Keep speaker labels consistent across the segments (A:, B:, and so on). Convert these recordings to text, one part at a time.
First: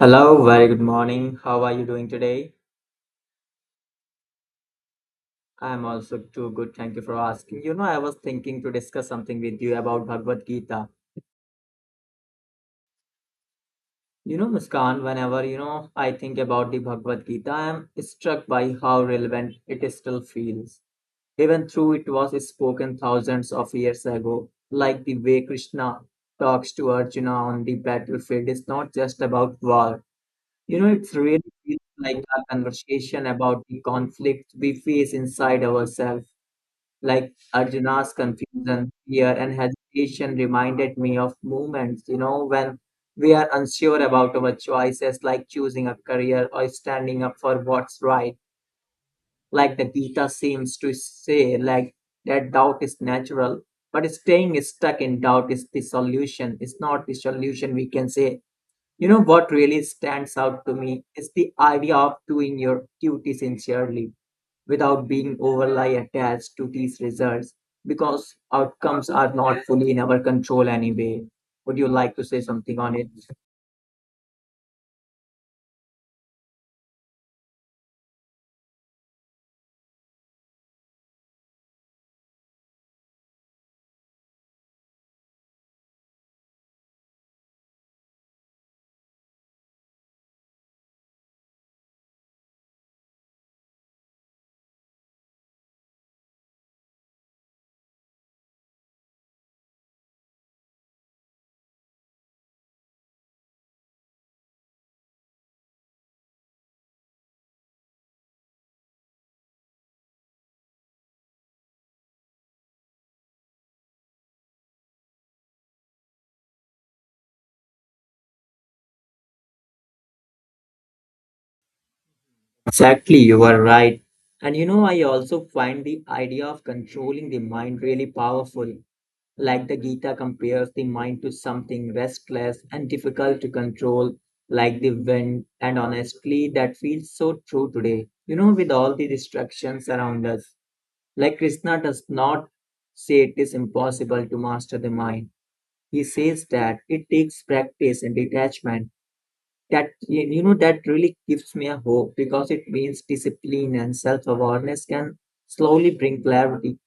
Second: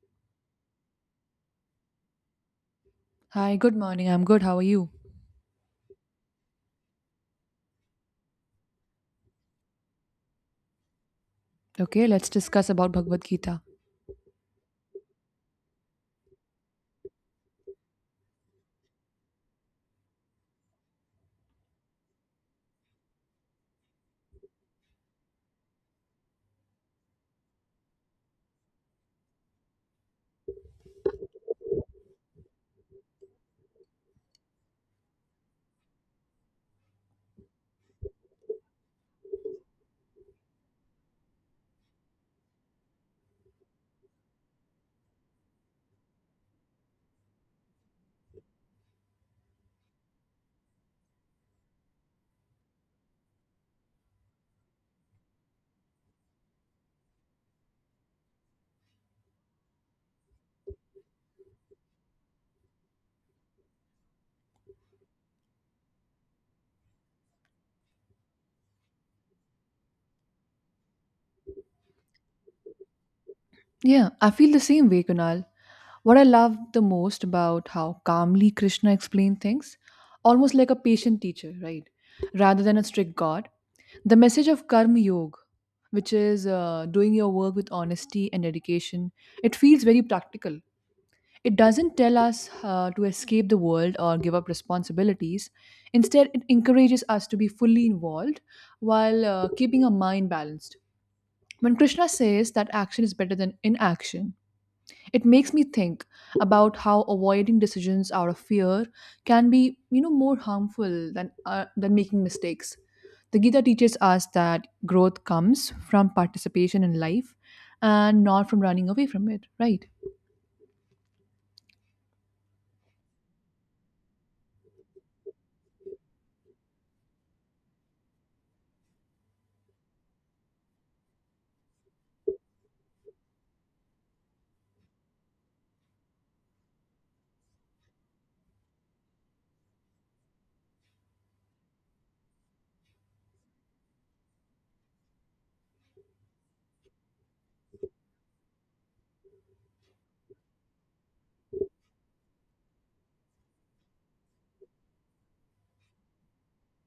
A: Hello, very good morning. How are you doing today?
B: Hi, good morning. I'm good. How are you?
A: I'm also too good. Thank you for asking. I was thinking to discuss something with you about Bhagavad Gita.
B: Okay, let's discuss about Bhagavad Gita.
A: You know, Muskan, whenever, I think about the Bhagavad Gita, I am struck by how relevant it still feels. Even though it was spoken thousands of years ago, like the way Krishna talks to Arjuna on the battlefield is not just about war. You know, it's really feels like a conversation about the conflict we face inside ourselves like Arjuna's confusion, fear, and hesitation reminded me of moments, when we are unsure about our choices, like choosing a career or standing up for what's right. Like the Gita seems to say, like that doubt is natural, but staying stuck in doubt is the solution. It's not the solution we can say. You know what really stands out to me is the idea of doing your duty sincerely without being overly attached to these results because outcomes are not fully in our control anyway. Would you like to say something on it?
B: Yeah, I feel the same way, Kunal. What I love the most about how calmly Krishna explained things, almost like a patient teacher, right? Rather than a strict God, the message of Karma Yoga, which is doing your work with honesty and dedication, it feels very practical. It doesn't tell us to escape the world or give up responsibilities. Instead, it encourages us to be fully involved while keeping our mind balanced. When Krishna says that action is better than inaction, it makes me think about how avoiding decisions out of fear can be, you know, more harmful than than making mistakes. The Gita teaches us that growth comes from participation in life and not from running away from it, right?
A: Exactly, you are right. And you know, I also find the idea of controlling the mind really powerful. Like the Gita compares the mind to something restless and difficult to control, like the wind. And honestly, that feels so true today. You know, with all the distractions around us. Like Krishna does not say it is impossible to master the mind. He says that it takes practice and detachment. That you know that really gives me a hope because it means discipline and self-awareness can slowly bring clarity.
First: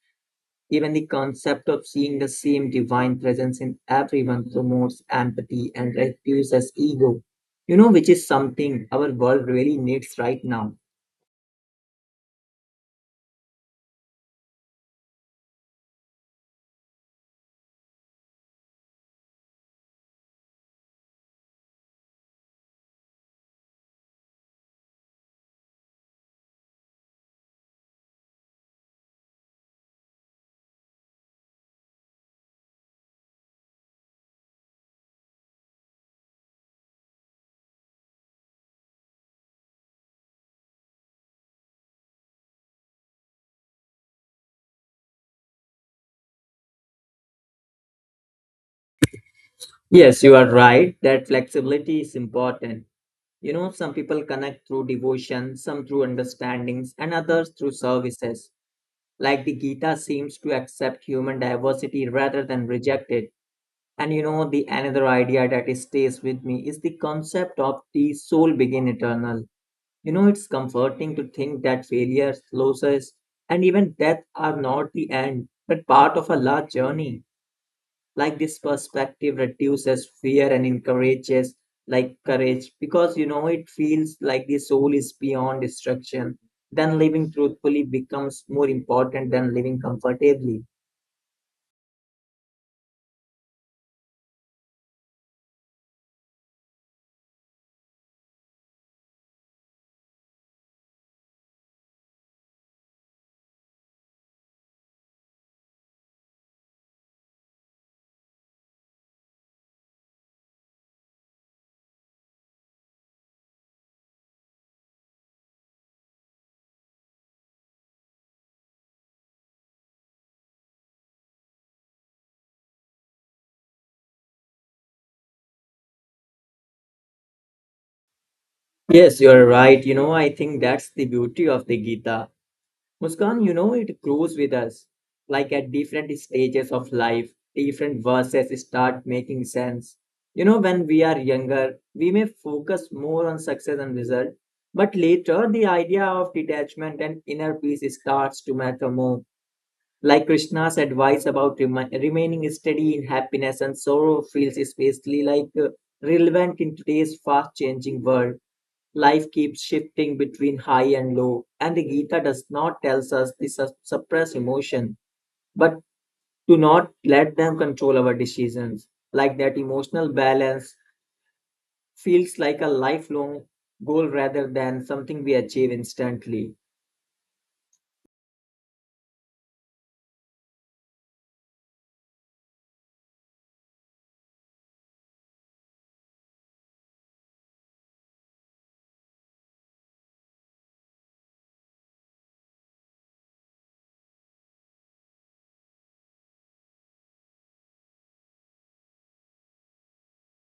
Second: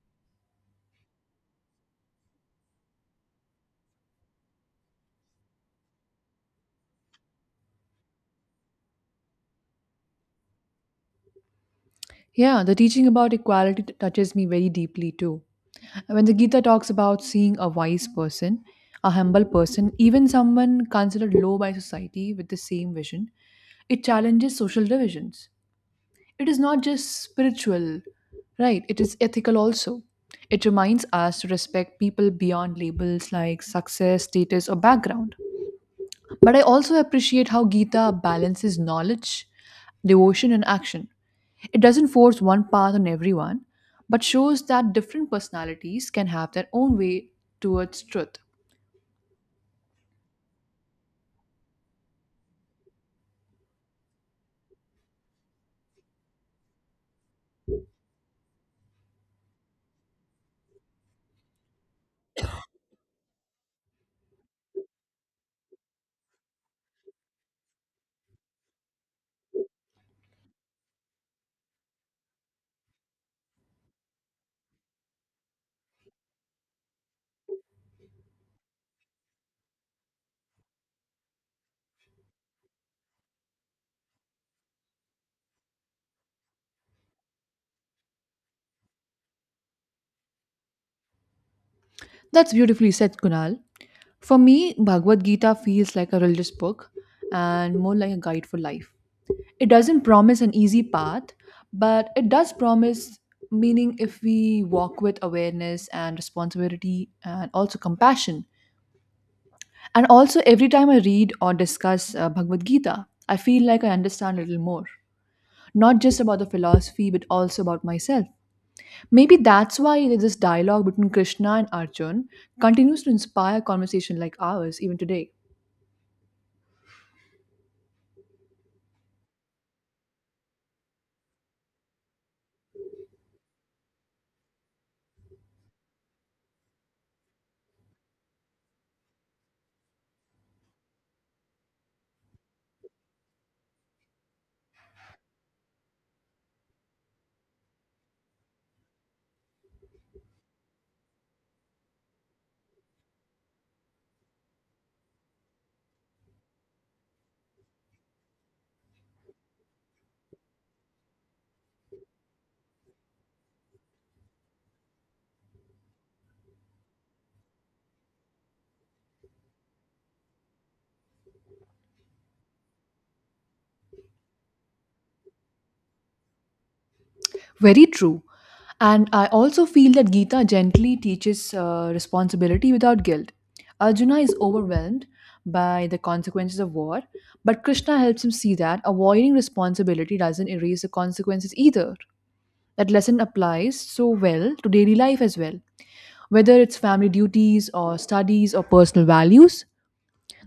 A: Even the concept of seeing the same divine presence in everyone promotes empathy and reduces ego. You know, which is something our world really needs right now.
B: Yeah, the teaching about equality touches me very deeply too. When the Gita talks about seeing a wise person, a humble person, even someone considered low by society with the same vision, it challenges social divisions. It is not just spiritual, right? It is ethical also. It reminds us to respect people beyond labels like success, status, or background. But I also appreciate how Gita balances knowledge, devotion, and action. It doesn't force one path on everyone, but shows that different personalities can have their own way towards truth.
A: Yes, you are right that flexibility is important. Some people connect through devotion, some through understandings, and others through services. Like the Gita seems to accept human diversity rather than reject it. And you know, the another idea stays with me is the concept of the soul being eternal. You know, it's comforting to think that failures, losses, and even death are not the end, but part of a large journey like this perspective reduces fear and encourages like courage because you know it feels like the soul is beyond destruction then living truthfully becomes more important than living comfortably.
B: That's beautifully said, Kunal. For me, Bhagavad Gita feels like a religious book and more like a guide for life. It doesn't promise an easy path, but it does promise meaning if we walk with awareness and responsibility and also compassion. And also, every time I read or discuss Bhagavad Gita, I feel like I understand a little more, not just about the philosophy, but also about myself. Maybe that's why this dialogue between Krishna and Arjun continues to inspire conversation like ours even today.
A: Yes, you're right. I think that's the beauty of the Gita, Muskan. It grows with us. Like at different stages of life, different verses start making sense. You know, when we are younger, we may focus more on success and result, but later the idea of detachment and inner peace starts to matter more. Like Krishna's advice about remaining steady in happiness and sorrow feels especially relevant in today's fast changing world. Life keeps shifting between high and low, and the Gita does not tell us to suppress emotion, but to not let them control our decisions. Like that emotional balance feels like a lifelong goal rather than something we achieve instantly.
B: Very true. And I also feel that Gita gently teaches responsibility without guilt. Arjuna is overwhelmed by the consequences of war, but Krishna helps him see that avoiding responsibility doesn't erase the consequences either. That lesson applies so well to daily life as well. Whether it's family duties or studies or personal values,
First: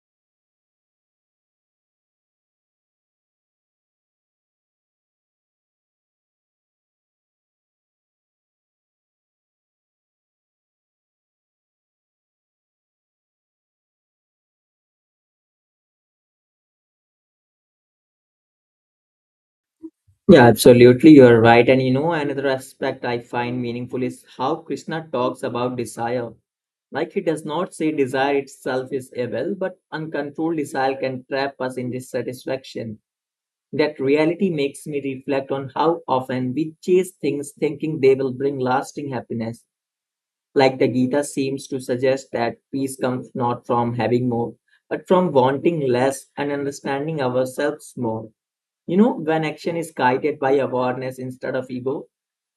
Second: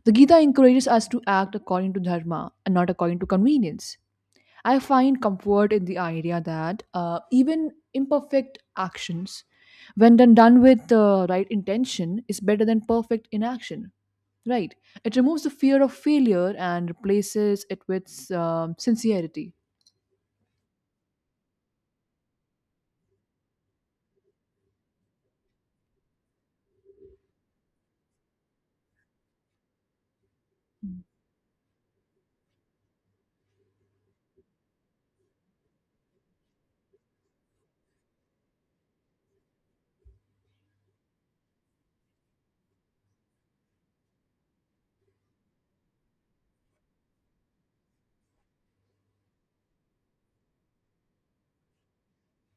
B: the Gita encourages us to act according to dharma and not according to convenience. I find comfort in the idea that even imperfect actions, when done with the right intention, is better than perfect inaction. Right? It removes the fear of failure and replaces it with sincerity.
A: Yeah, absolutely. You're right. And you know, another aspect I find meaningful is how Krishna talks about desire. Like he does not say desire itself is evil, but uncontrolled desire can trap us in dissatisfaction. That reality makes me reflect on how often we chase things thinking they will bring lasting happiness. Like the Gita seems to suggest that peace comes not from having more, but from wanting less and understanding ourselves more. You know, when action is guided by awareness instead of ego,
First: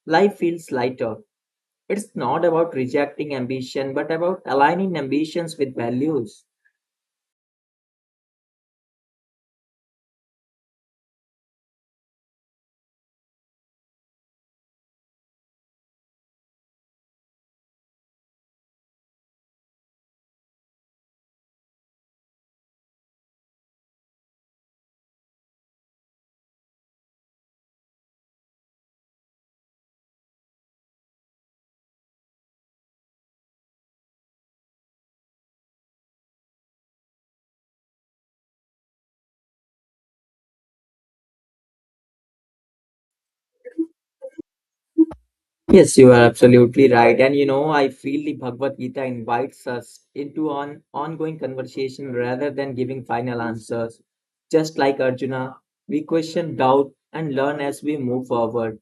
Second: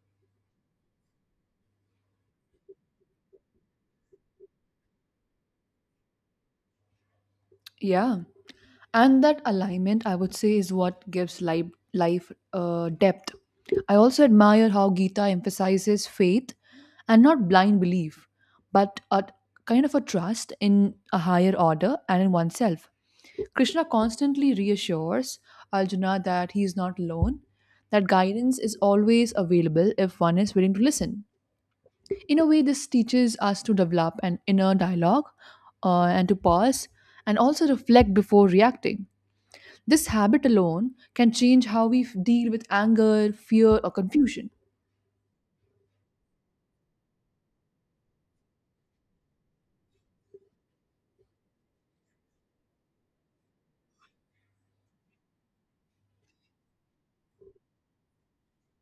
A: life feels lighter. It's not about rejecting ambition, but about aligning ambitions with values.
B: Yeah. And that alignment, I would say, is what gives life depth. I also admire how Gita emphasizes faith and not blind belief, but a kind of a trust in a higher order and in oneself. Krishna constantly reassures Arjuna that he is not alone, that guidance is always available if one is willing to listen. In a way, this teaches us to develop an inner dialogue and to pause and also reflect before reacting. This habit alone can change how we deal with anger, fear, or confusion.
A: Yes, you are absolutely right. And you know, I feel the Bhagavad Gita invites us into an ongoing conversation rather than giving final answers. Just like Arjuna, we question, doubt, and learn as we move forward.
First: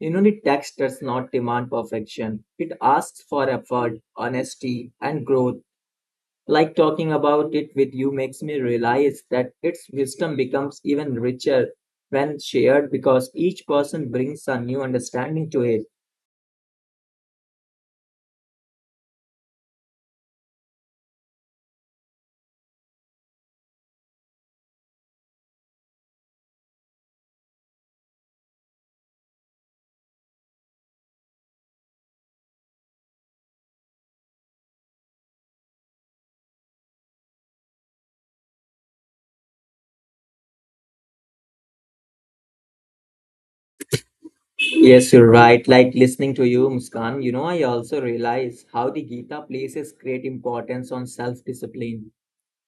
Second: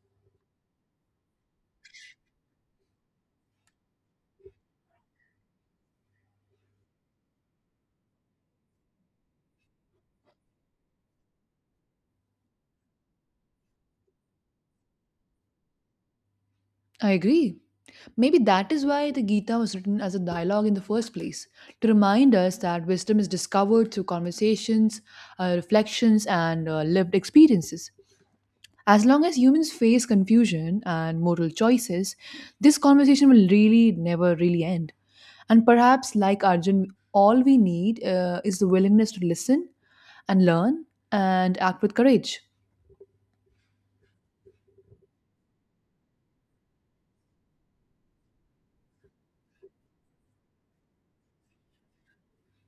A: You know, the text does not demand perfection, it asks for effort, honesty, and growth. Like talking about it with you makes me realize that its wisdom becomes even richer when shared because each person brings a new understanding to it.
B: I agree. Maybe that is why the Gita was written as a dialogue in the first place, to remind us that wisdom is discovered through conversations, reflections, and lived experiences. As long as humans face confusion and moral choices, this conversation will really never really end. And perhaps, like Arjun, all we need is the willingness to listen and learn and act with courage.
A: Yes, you're right. Like listening to you, Muskan, I also realize how the Gita places great importance on self discipline.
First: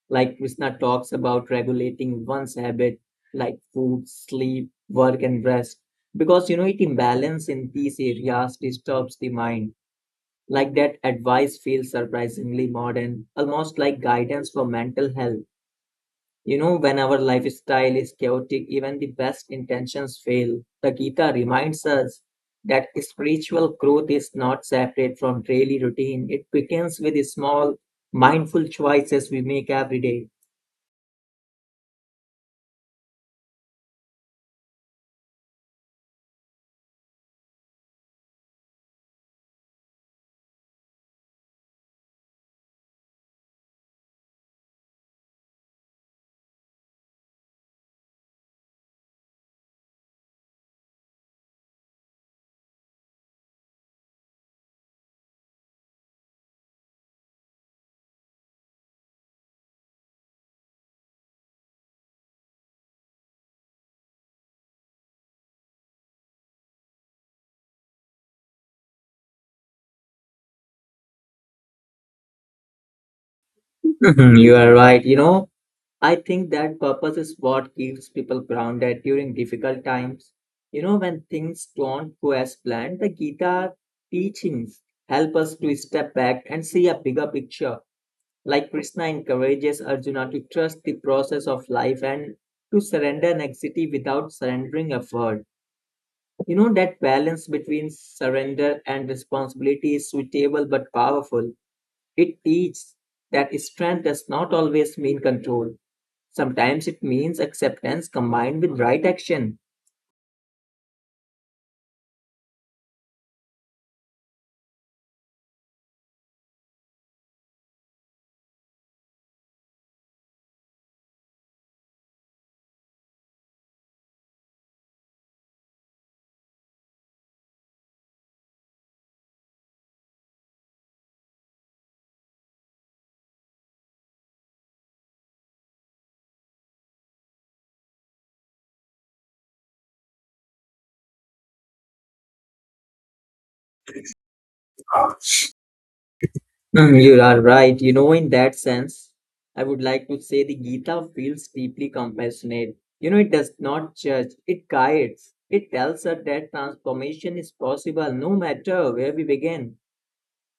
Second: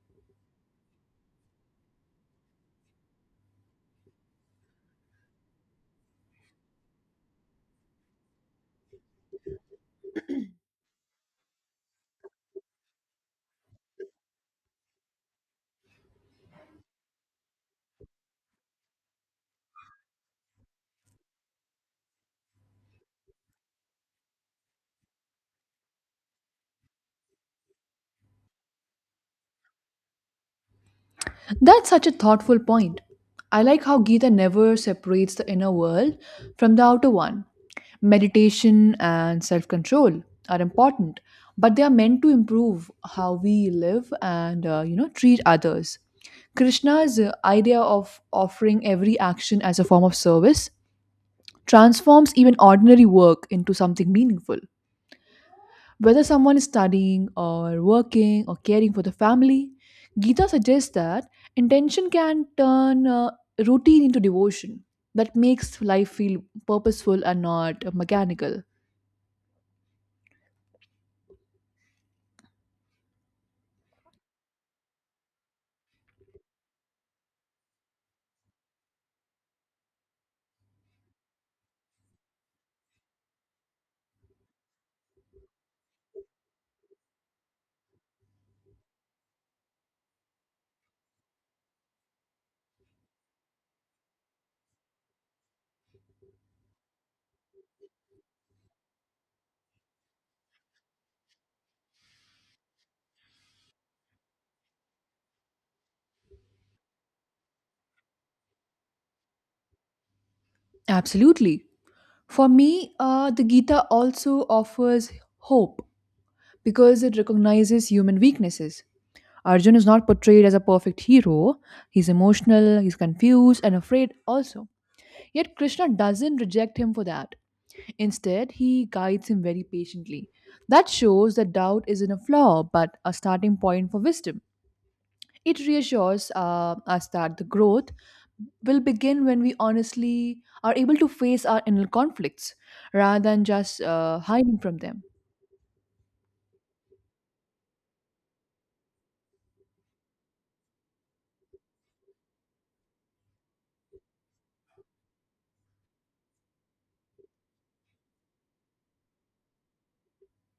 A: Like Krishna talks about regulating one's habit, like food, sleep, work, and rest, because you know it imbalance in these areas disturbs the mind. Like that advice feels surprisingly modern, almost like guidance for mental health. You know, when our lifestyle is chaotic, even the best intentions fail. The Gita reminds us that spiritual growth is not separate from daily routine. It begins with the small, mindful choices we make every day.
B: That's such a thoughtful point. I like how Gita never separates the inner world from the outer one. Meditation and self control are important, but they are meant to improve how we live and treat others. Krishna's idea of offering every action as a form of service transforms even ordinary work into something meaningful. Whether someone is studying or working or caring for the family, Gita suggests that intention can turn routine into devotion that makes life feel purposeful and not mechanical.
A: Mhm, you are right. I think that purpose is what keeps people grounded during difficult times. You know, when things don't go as planned, the Gita teachings help us to step back and see a bigger picture. Like Krishna encourages Arjuna to trust the process of life and to surrender anxiety without surrendering effort. You know, that balance between surrender and responsibility is suitable but powerful. It teaches that strength does not always mean control. Sometimes it means acceptance combined with right action.
B: Absolutely. For me, the Gita also offers hope because it recognizes human weaknesses. Arjun is not portrayed as a perfect hero. He's emotional, he's confused, and afraid also. Yet Krishna doesn't reject him for that. Instead, he guides him very patiently. That shows that doubt isn't a flaw, but a starting point for wisdom. It reassures us that the growth will begin when we honestly are able to face our inner conflicts rather than just hiding from them.
A: Mm, you are right. You know, in that sense, I would like to say the Gita feels deeply compassionate. You know, it does not judge, it guides. It tells us that transformation is possible no matter where we begin.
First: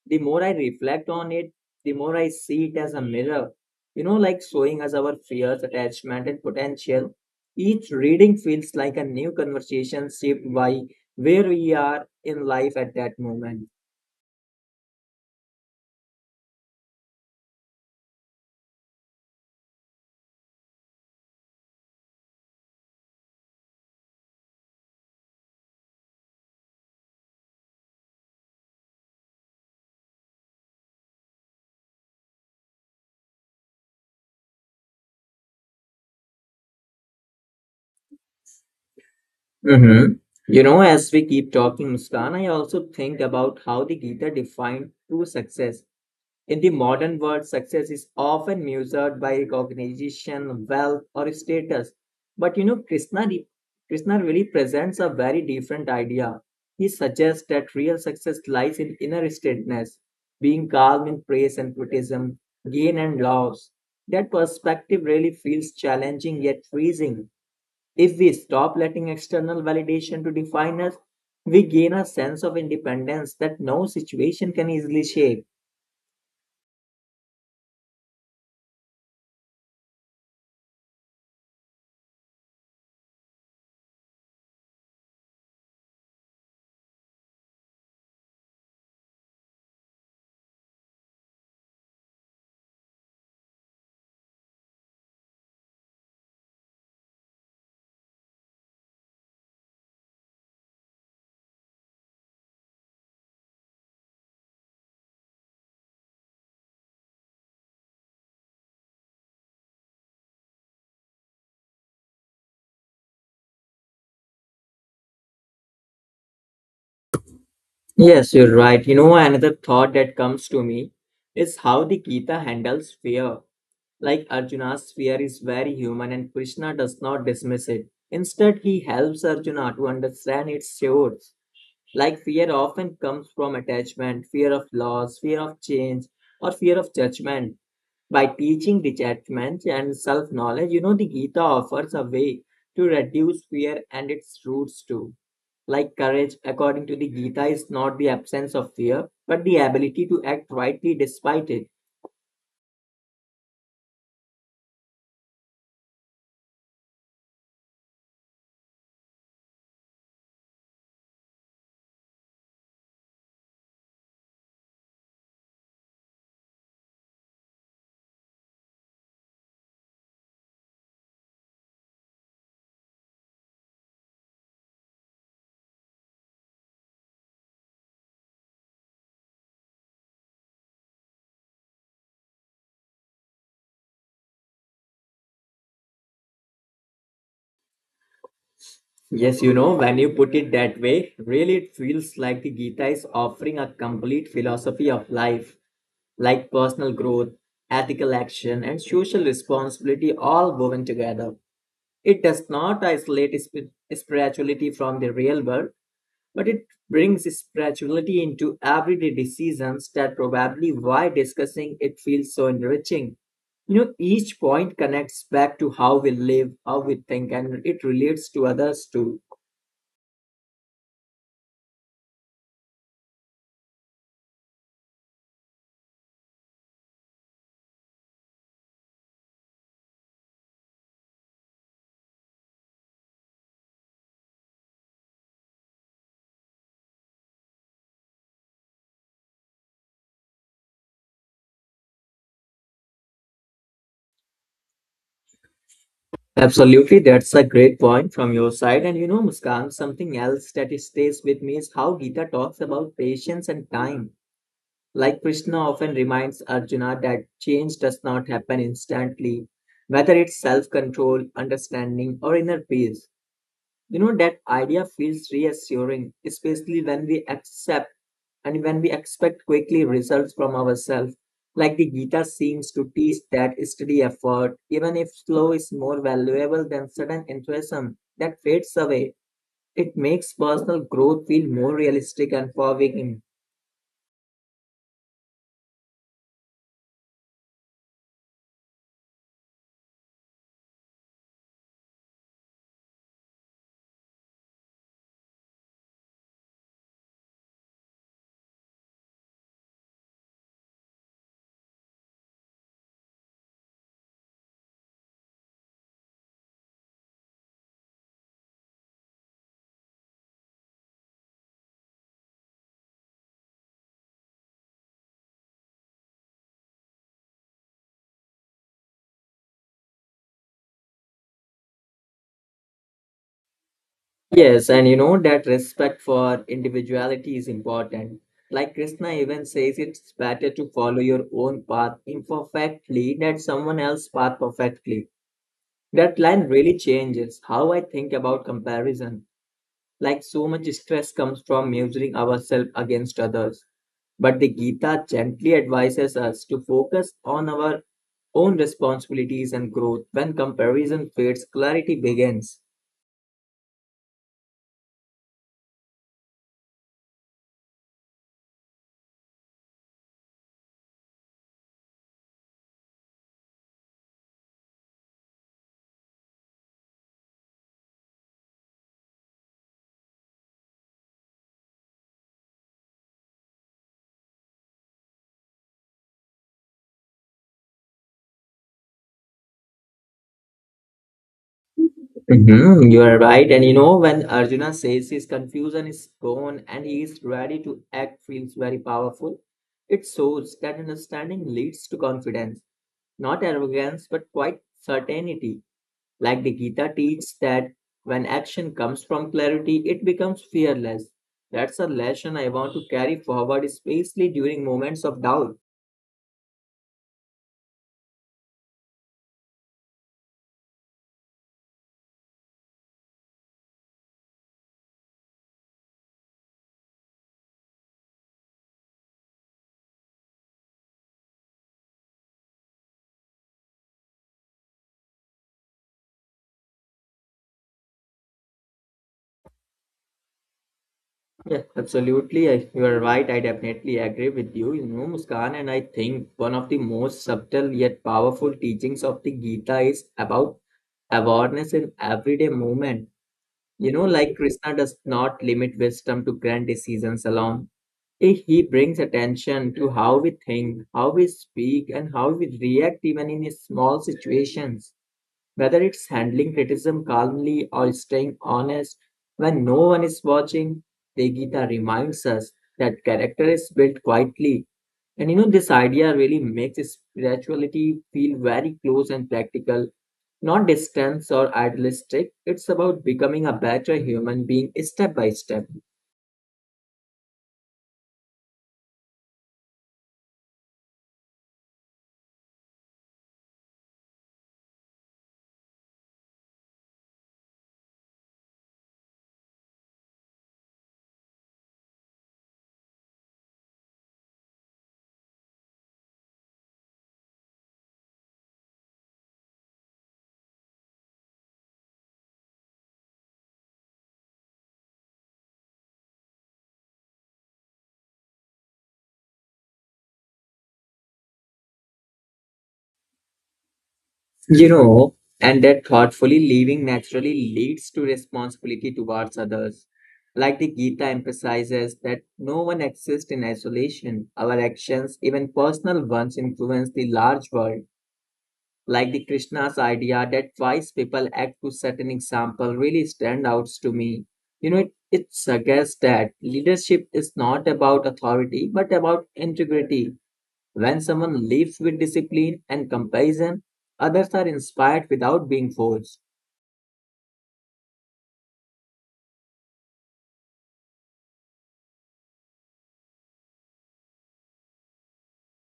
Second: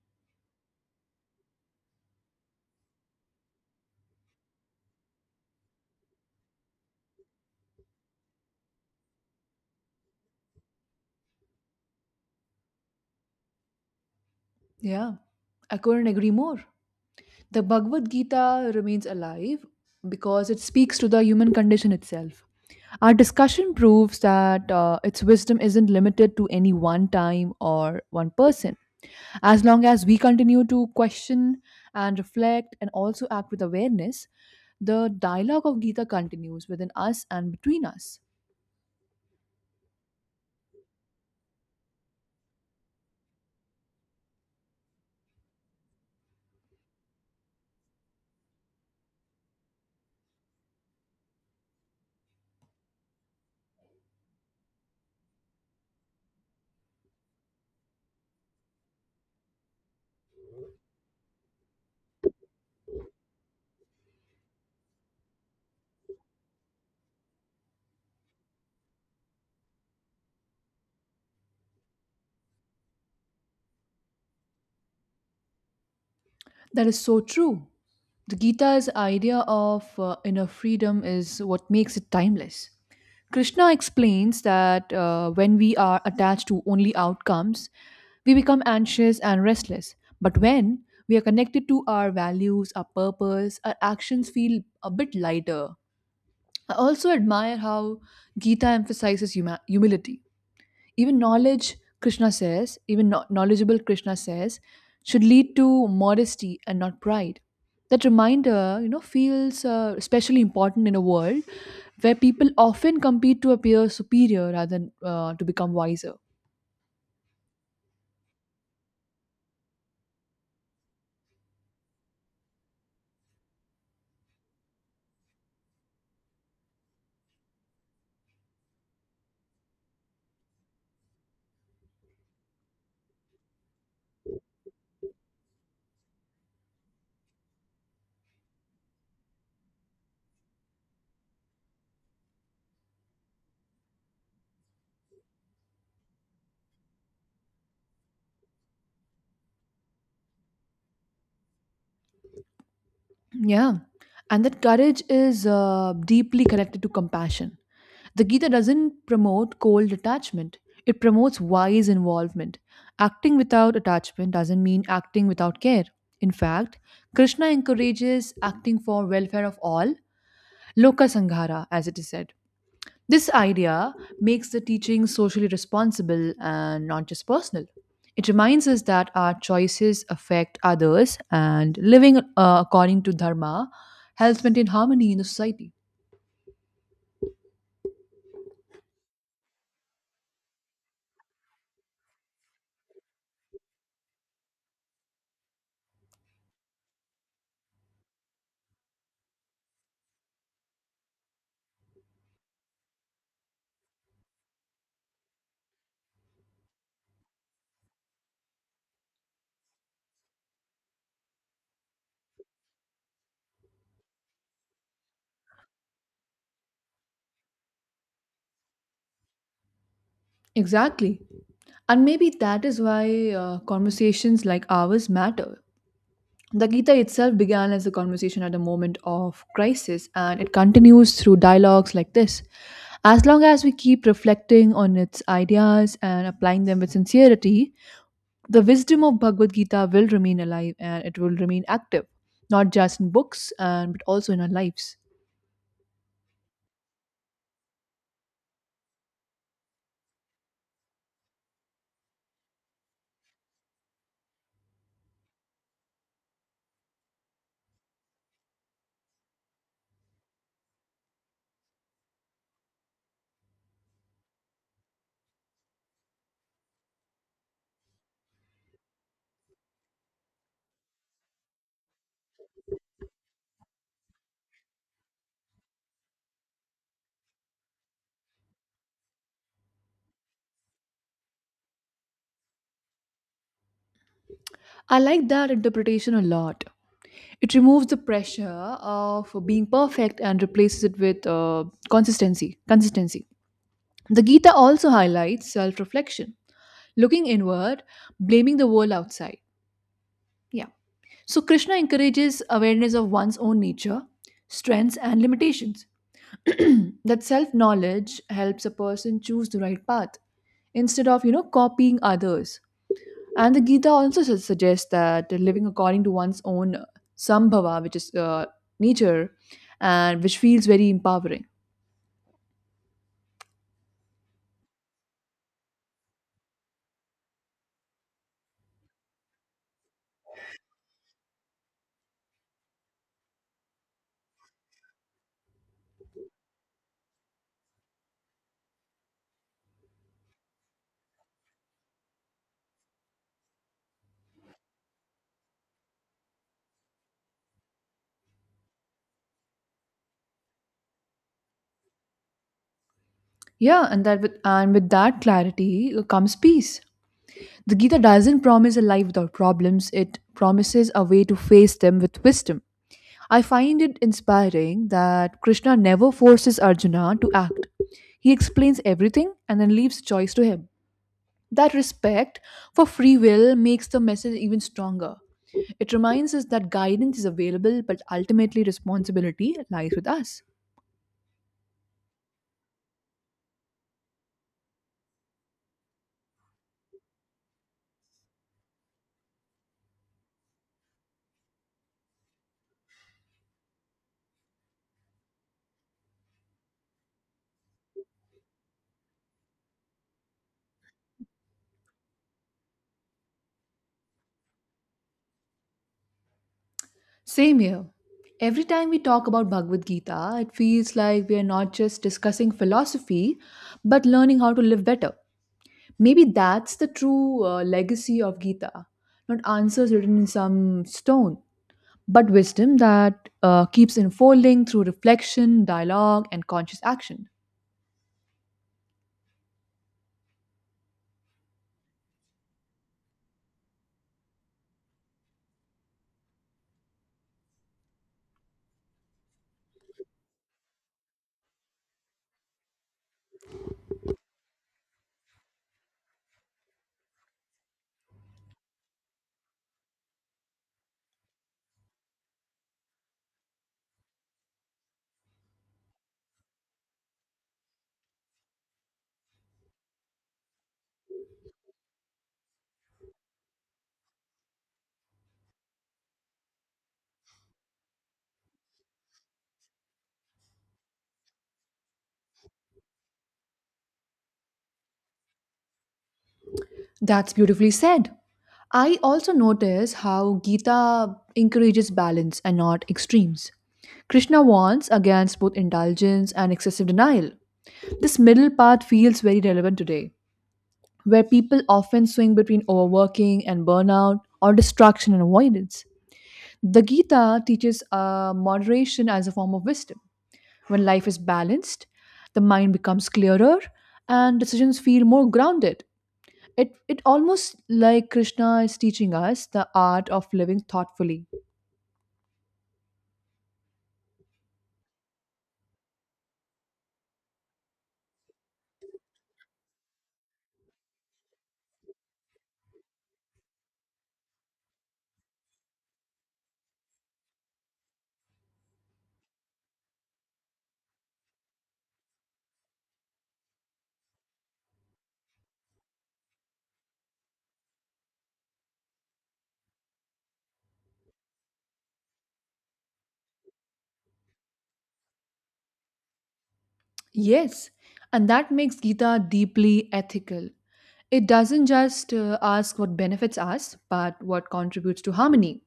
A: The more I reflect on it, the more I see it as a mirror, like showing us our fears, attachment, and potential. Each reading feels like a new conversation shaped by where we are in life at that moment.
B: Yeah, I couldn't agree more. The Bhagavad Gita remains alive because it speaks to the human condition itself. Our discussion proves that its wisdom isn't limited to any one time or one person. As long as we continue to question and reflect and also act with awareness, the dialogue of Gita continues within us and between us.
A: Hmm. You know, as we keep talking, Muskan, I also think about how the Gita defined true success. In the modern world, success is often measured by recognition, wealth, or status. But you know, Krishna really presents a very different idea. He suggests that real success lies in inner steadiness, being calm in praise and criticism, gain and loss. That perspective really feels challenging yet freezing. If we stop letting external validation to define us, we gain a sense of independence that no situation can easily shake.
B: That is so true. The Gita's idea of inner freedom is what makes it timeless. Krishna explains that when we are attached to only outcomes, we become anxious and restless. But when we are connected to our values, our purpose, our actions feel a bit lighter. I also admire how Gita emphasizes humility even knowledge. Krishna says knowledgeable Krishna says should lead to modesty and not pride. That reminder, you know, feels especially important in a world where people often compete to appear superior rather than to become wiser.
A: Yes, you're right. You know, another thought that comes to me is how the Gita handles fear. Like Arjuna's fear is very human and Krishna does not dismiss it. Instead, he helps Arjuna to understand its source. Like fear often comes from attachment, fear of loss, fear of change, or fear of judgment. By teaching detachment and self knowledge, the Gita offers a way to reduce fear and its roots too. Like courage, according to the Gita, is not the absence of fear, but the ability to act rightly despite it.
B: Yeah, and that courage is deeply connected to compassion. The Gita doesn't promote cold detachment, it promotes wise involvement. Acting without attachment doesn't mean acting without care. In fact, Krishna encourages acting for welfare of all, loka sanghara, as it is said. This idea makes the teaching socially responsible and not just personal. It reminds us that our choices affect others and living according to dharma helps maintain harmony in the society.
A: Yes, you know, when you put it that way, really it feels like the Gita is offering a complete philosophy of life, like personal growth, ethical action, and social responsibility all woven together. It does not isolate spirituality from the real world, but it brings spirituality into everyday decisions that probably why discussing it feels so enriching. You know, each point connects back to how we live, how we think, and it relates to others too.
B: Exactly. And maybe that is why conversations like ours matter. The Gita itself began as a conversation at a moment of crisis, and it continues through dialogues like this. As long as we keep reflecting on its ideas and applying them with sincerity, the wisdom of Bhagavad Gita will remain alive and it will remain active, not just in books and but also in our lives.
A: Absolutely, that's a great point from your side. And you know, Muskan, something else stays with me is how Gita talks about patience and time. Like Krishna often reminds Arjuna that change does not happen instantly, whether it's self control, understanding, or inner peace. You know, that idea feels reassuring, especially when we accept and when we expect quickly results from ourselves. Like the Gita seems to teach that steady effort, even if slow, is more valuable than sudden enthusiasm that fades away. It makes personal growth feel more realistic and forgiving.
B: I like that interpretation a lot. It removes the pressure of being perfect and replaces it with consistency. Consistency. The Gita also highlights self-reflection, looking inward, blaming the world outside. Yeah. So Krishna encourages awareness of one's own nature, strengths, and limitations. That self-knowledge helps a person choose the right path instead of, you know, copying others. And the Gita also suggests that living according to one's own sambhava, which is nature, and which feels very empowering.
A: Yes, and you know that respect for individuality is important. Like Krishna even says, it's better to follow your own path imperfectly than someone else's path perfectly. That line really changes how I think about comparison. Like so much stress comes from measuring ourselves against others. But the Gita gently advises us to focus on our own responsibilities and growth. When comparison fades, clarity begins.
B: Yeah, and that with and with that clarity comes peace. The Gita doesn't promise a life without problems; it promises a way to face them with wisdom. I find it inspiring that Krishna never forces Arjuna to act. He explains everything and then leaves choice to him. That respect for free will makes the message even stronger. It reminds us that guidance is available, but ultimately responsibility lies with us.
A: Mhm, you are right. And you know, when Arjuna says his confusion is gone and he is ready to act, feels very powerful. It shows that understanding leads to confidence, not arrogance, but quite certainty. Like the Gita teaches that when action comes from clarity, it becomes fearless. That's a lesson I want to carry forward, especially during moments of doubt.
B: Same here. Every time we talk about Bhagavad Gita, it feels like we are not just discussing philosophy, but learning how to live better. Maybe that's the true legacy of Gita, not answers written in some stone, but wisdom that keeps unfolding through reflection, dialogue, and conscious action.
A: Yeah, absolutely. You are right. I definitely agree with you, Muskan. And I think one of the most subtle yet powerful teachings of the Gita is about awareness in everyday movement. You know, like Krishna does not limit wisdom to grand decisions alone. He brings attention to how we think, how we speak, and how we react even in small situations. Whether it's handling criticism calmly or staying honest when no one is watching, Tegita reminds us that character is built quietly. And you know, this idea really makes spirituality feel very close and practical, not distant or idealistic. It's about becoming a better human being step by step.
B: That's beautifully said. I also notice how Gita encourages balance and not extremes. Krishna warns against both indulgence and excessive denial. This middle path feels very relevant today, where people often swing between overworking and burnout or distraction and avoidance. The Gita teaches moderation as a form of wisdom. When life is balanced, the mind becomes clearer and decisions feel more grounded. It almost like Krishna is teaching us the art of living thoughtfully.
A: You know, and that thoughtfully living naturally leads to responsibility towards others. Like the Gita emphasizes that no one exists in isolation. Our actions, even personal ones, influence the large world. Like the Krishna's idea that wise people act to certain example really stand out to me. You know, it suggests that leadership is not about authority but about integrity when someone lives with discipline and comparison, others are inspired without being forced.
B: Yes, and that makes Gita deeply ethical. It doesn't just ask what benefits us, but what contributes to harmony.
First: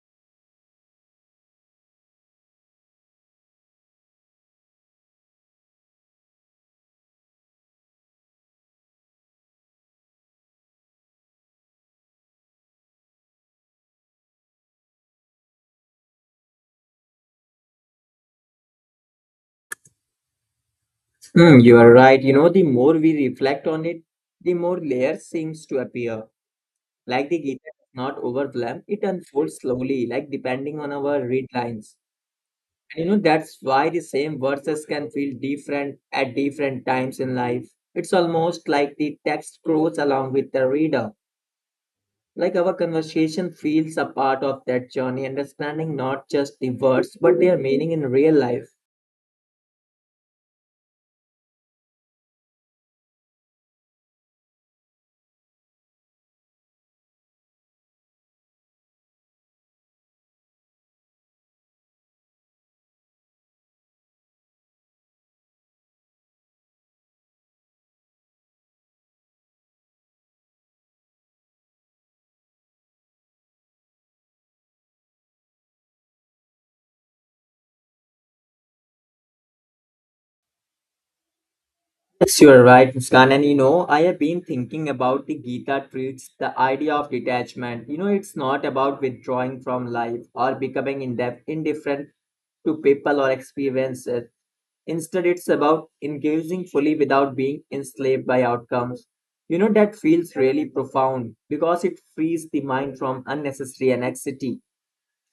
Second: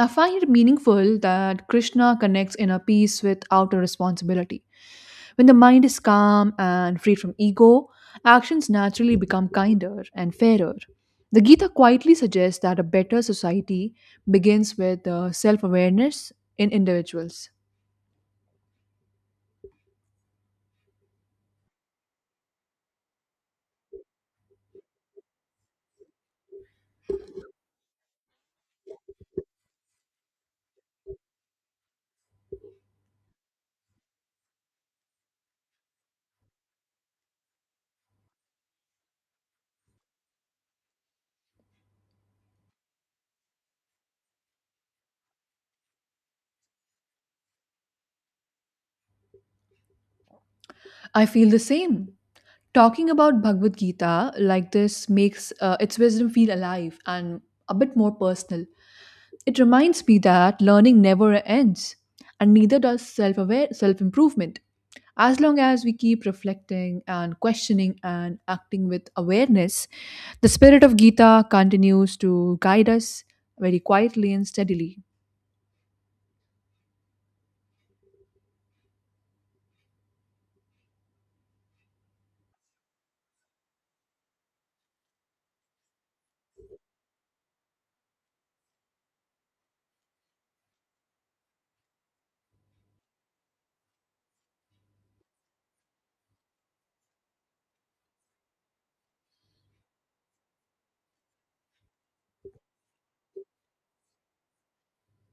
B: I find it meaningful that Krishna connects inner peace with outer responsibility. When the mind is calm and free from ego, actions naturally become kinder and fairer. The Gita quietly suggests that a better society begins with self awareness in individuals.
A: Hmm, you are right. You know, the more we reflect on it, the more layers seems to appear. Like the guitar does not overwhelm, it unfolds slowly, like depending on our read lines. And you know, that's why the same verses can feel different at different times in life. It's almost like the text grows along with the reader. Like our conversation feels a part of that journey, understanding not just the words but their meaning in real life.
B: I feel the same. Talking about Bhagavad Gita like this makes its wisdom feel alive and a bit more personal. It reminds me that learning never ends, and neither does self improvement. As long as we keep reflecting and questioning and acting with awareness, the spirit of Gita continues to guide us very quietly and steadily.
A: Yes, you are right, Muskan. And you know, I have been thinking about the Gita treats the idea of detachment. You know, it's not about withdrawing from life or becoming indifferent to people or experiences. Instead, it's about engaging fully without being enslaved by outcomes. You know, that feels really profound because it frees the mind from unnecessary anxiety.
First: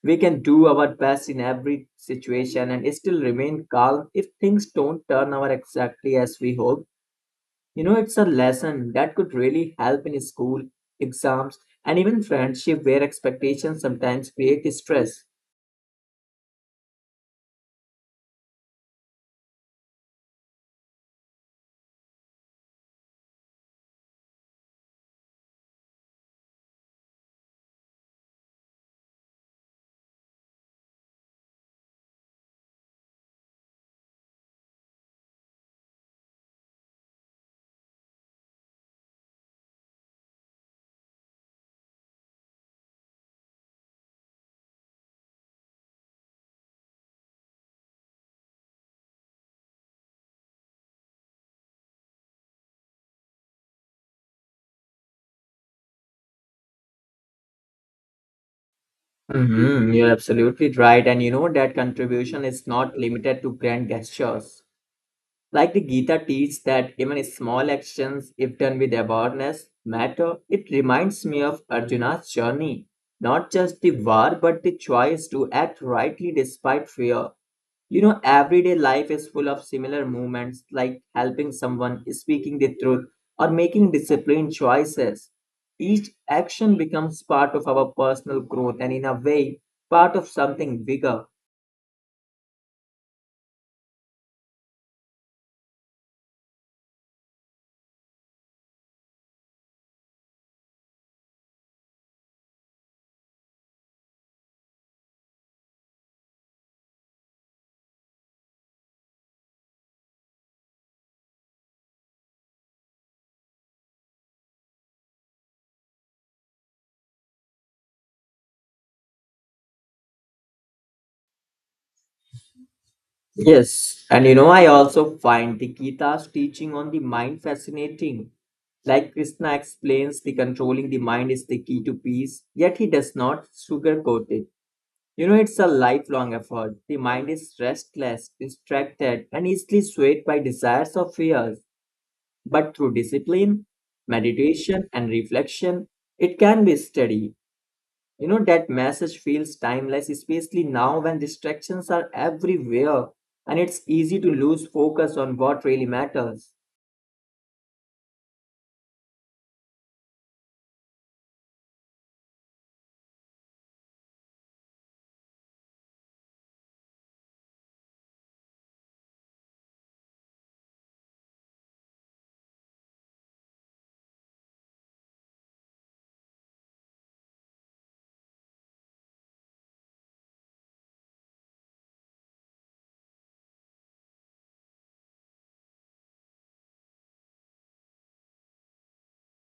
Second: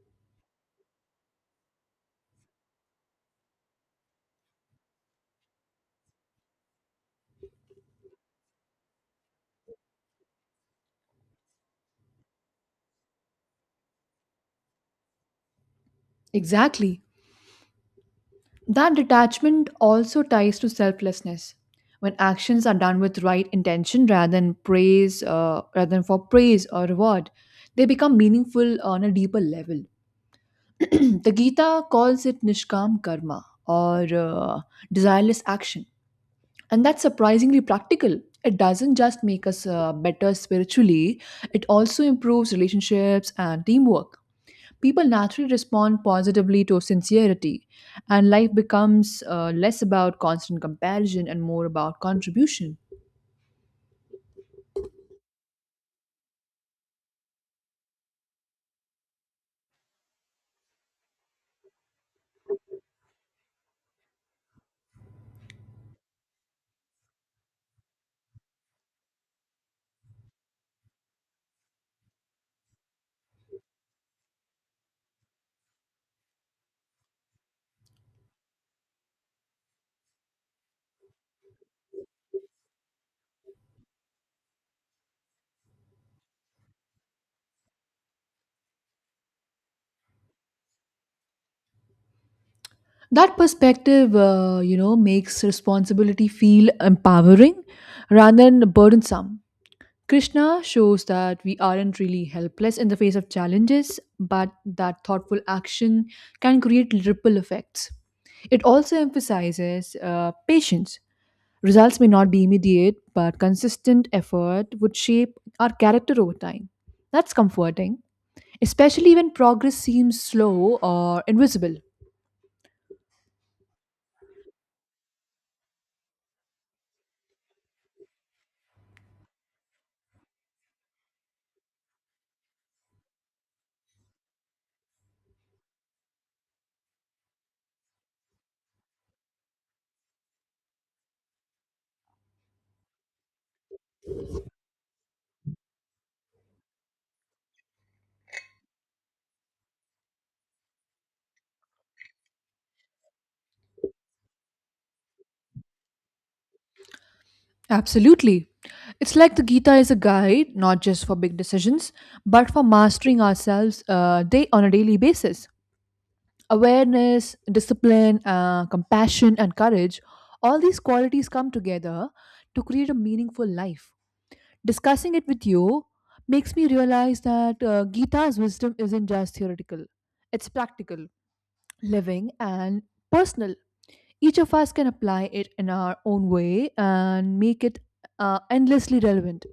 A: We can do our best in every situation and still remain calm if things don't turn out exactly as we hope. You know, it's a lesson that could really help in school, exams, and even friendship where expectations sometimes create stress.
B: Exactly. That detachment also ties to selflessness. When actions are done with right intention rather than for praise or reward, they become meaningful on a deeper level. The Gita calls it nishkam karma or desireless action. And that's surprisingly practical. It doesn't just make us better spiritually, it also improves relationships and teamwork. People naturally respond positively to sincerity, and life becomes less about constant comparison and more about contribution.
A: Hmm, you're absolutely right. And you know that contribution is not limited to grand gestures. Like the Gita teaches that even small actions, if done with awareness, matter, it reminds me of Arjuna's journey. Not just the war, but the choice to act rightly despite fear. You know, everyday life is full of similar movements like helping someone, speaking the truth, or making disciplined choices. Each action becomes part of our personal growth and, in a way, part of something bigger.
B: That perspective, makes responsibility feel empowering rather than burdensome. Krishna shows that we aren't really helpless in the face of challenges, but that thoughtful action can create ripple effects. It also emphasizes patience. Results may not be immediate, but consistent effort would shape our character over time. That's comforting, especially when progress seems slow or invisible.
A: Yes, and you know, I also find the Gita's teaching on the mind fascinating. Like Krishna explains, the controlling the mind is the key to peace, yet he does not sugarcoat it. You know, it's a lifelong effort. The mind is restless, distracted, and easily swayed by desires or fears. But through discipline, meditation, and reflection, it can be steady. You know, that message feels timeless, especially now when distractions are everywhere and it's easy to lose focus on what really matters.
B: Absolutely. It's like the Gita is a guide, not just for big decisions, but for mastering ourselves day on a daily basis. Awareness, discipline, compassion, and courage, all these qualities come together to create a meaningful life. Discussing it with you makes me realize that Gita's wisdom isn't just theoretical, it's practical, living, and personal. Each of us can apply it in our own way and make it endlessly relevant.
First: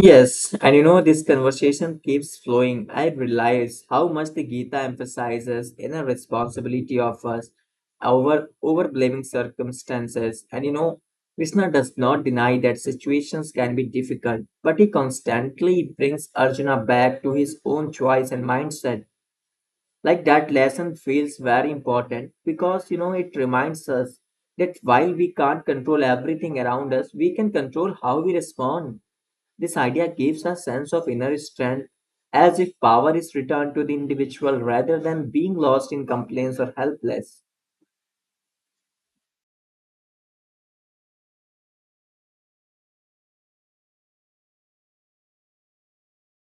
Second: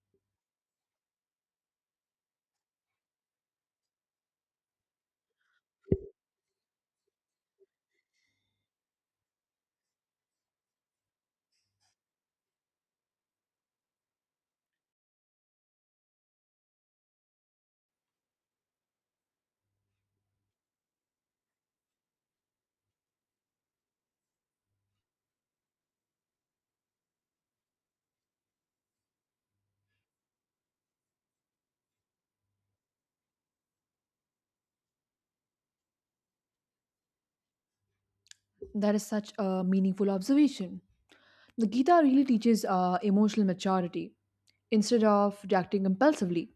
A: Yes, and you know, this conversation keeps flowing. I realize how much the Gita emphasizes inner responsibility of us over blaming circumstances. And you know, Krishna does not deny that situations can be difficult, but he constantly brings Arjuna back to his own choice and mindset. Like that lesson feels very important because you know it reminds us that while we can't control everything around us, we can control how we respond. This idea gives a sense of inner strength, as if power is returned to the individual rather than being lost in complaints or helpless.
B: That is such a meaningful observation. The Gita really teaches emotional maturity instead of reacting impulsively.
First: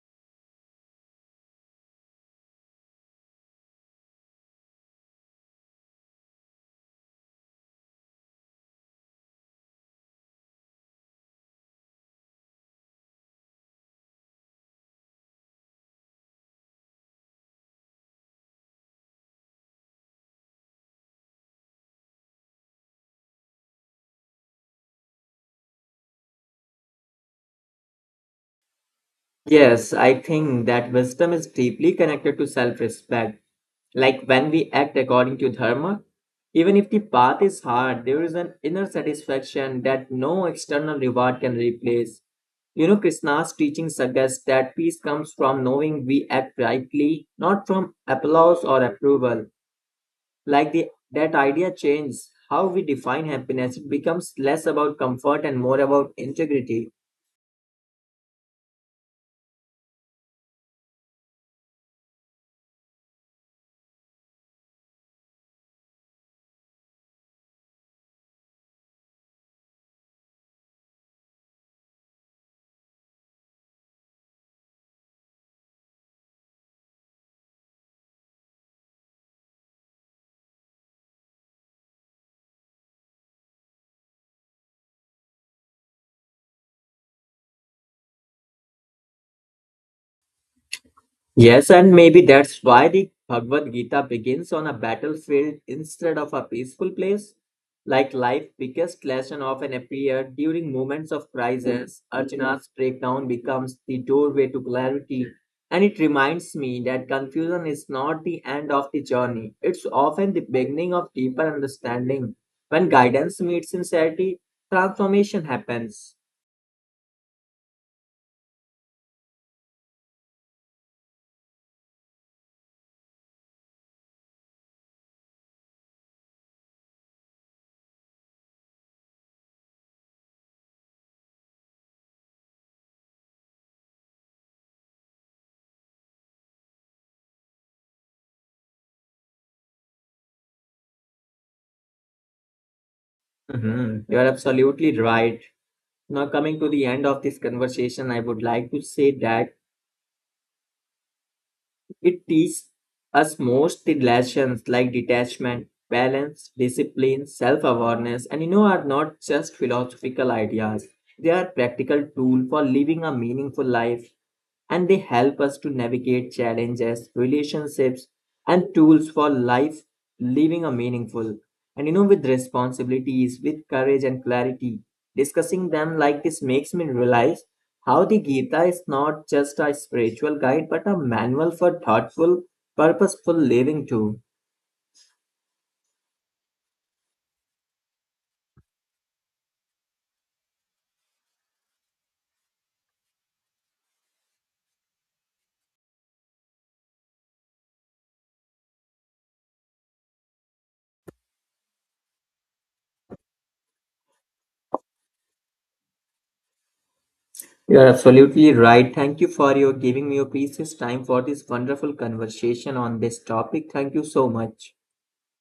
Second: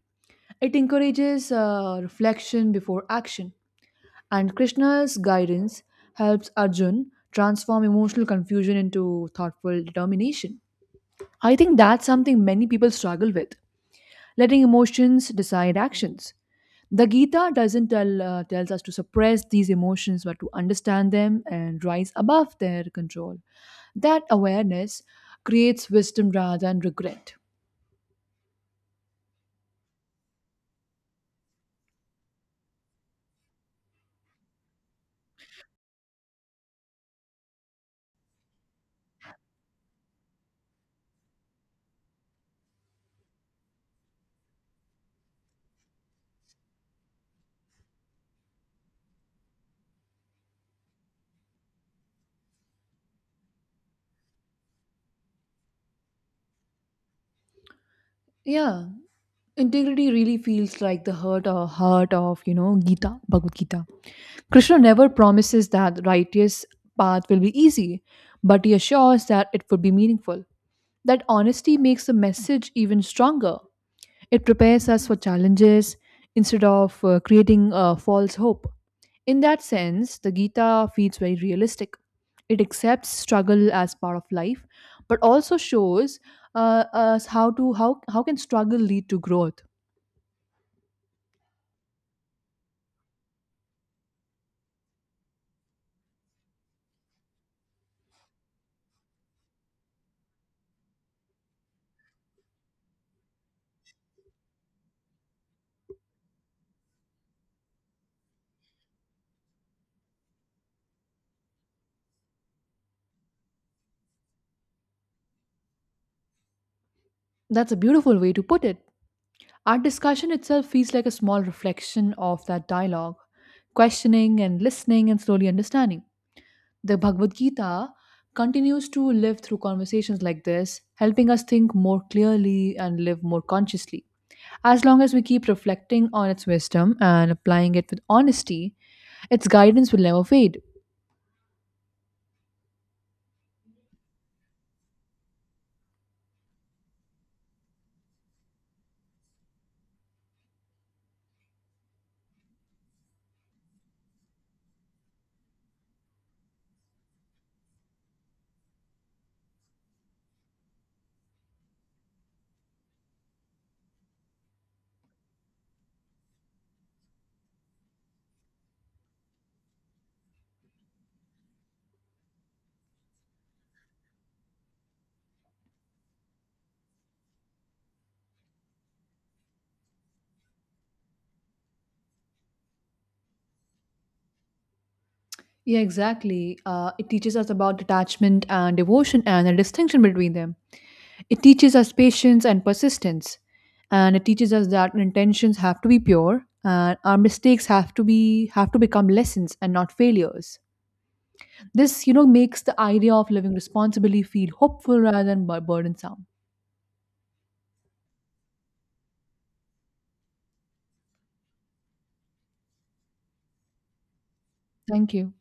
B: It encourages reflection before action. And Krishna's guidance helps Arjun transform emotional confusion into thoughtful determination. I think that's something many people struggle with, letting emotions decide actions. The Gita doesn't tell tells us to suppress these emotions but to understand them and rise above their control. That awareness creates wisdom rather than regret.
A: Yes, I think that wisdom is deeply connected to self respect. Like when we act according to dharma, even if the path is hard, there is an inner satisfaction that no external reward can replace. You know, Krishna's teaching suggests that peace comes from knowing we act rightly, not from applause or approval. Like that idea changes how we define happiness. It becomes less about comfort and more about integrity.
B: Yeah, integrity really feels like the heart of, you know, Gita, Bhagavad Gita. Krishna never promises that righteous path will be easy, but he assures that it will be meaningful. That honesty makes the message even stronger. It prepares us for challenges instead of creating a false hope. In that sense, the Gita feels very realistic. It accepts struggle as part of life, but also shows us how can struggle lead to growth.
A: Yes, and maybe that's why the Bhagavad Gita begins on a battlefield instead of a peaceful place. Like life, biggest lesson often appear during moments of crisis. Arjuna's breakdown becomes the doorway to clarity, and it reminds me that confusion is not the end of the journey. It's often the beginning of deeper understanding. When guidance meets sincerity, transformation happens.
B: That's a beautiful way to put it. Our discussion itself feels like a small reflection of that dialogue, questioning and listening and slowly understanding. The Bhagavad Gita continues to live through conversations like this, helping us think more clearly and live more consciously. As long as we keep reflecting on its wisdom and applying it with honesty, its guidance will never fade.
A: Mhm, you're absolutely right. Now, coming to the end of this conversation, I would like to say that it teaches us most the lessons like detachment, balance, discipline, self awareness, and you know, are not just philosophical ideas. They are practical tools for living a meaningful life and they help us to navigate challenges, relationships, and tools for life living a meaningful. And you know, with responsibilities, with courage and clarity, discussing them like this makes me realize how the Gita is not just a spiritual guide but a manual for thoughtful, purposeful living too.
B: Yeah, exactly. It teaches us about detachment and devotion and the distinction between them. It teaches us patience and persistence, and it teaches us that intentions have to be pure and our mistakes have to become lessons and not failures. This, you know, makes the idea of living responsibly feel hopeful rather than burdensome.
A: You are absolutely right. Thank you for your giving me your precious time for this wonderful conversation on this topic. Thank you so much.
B: Thank you.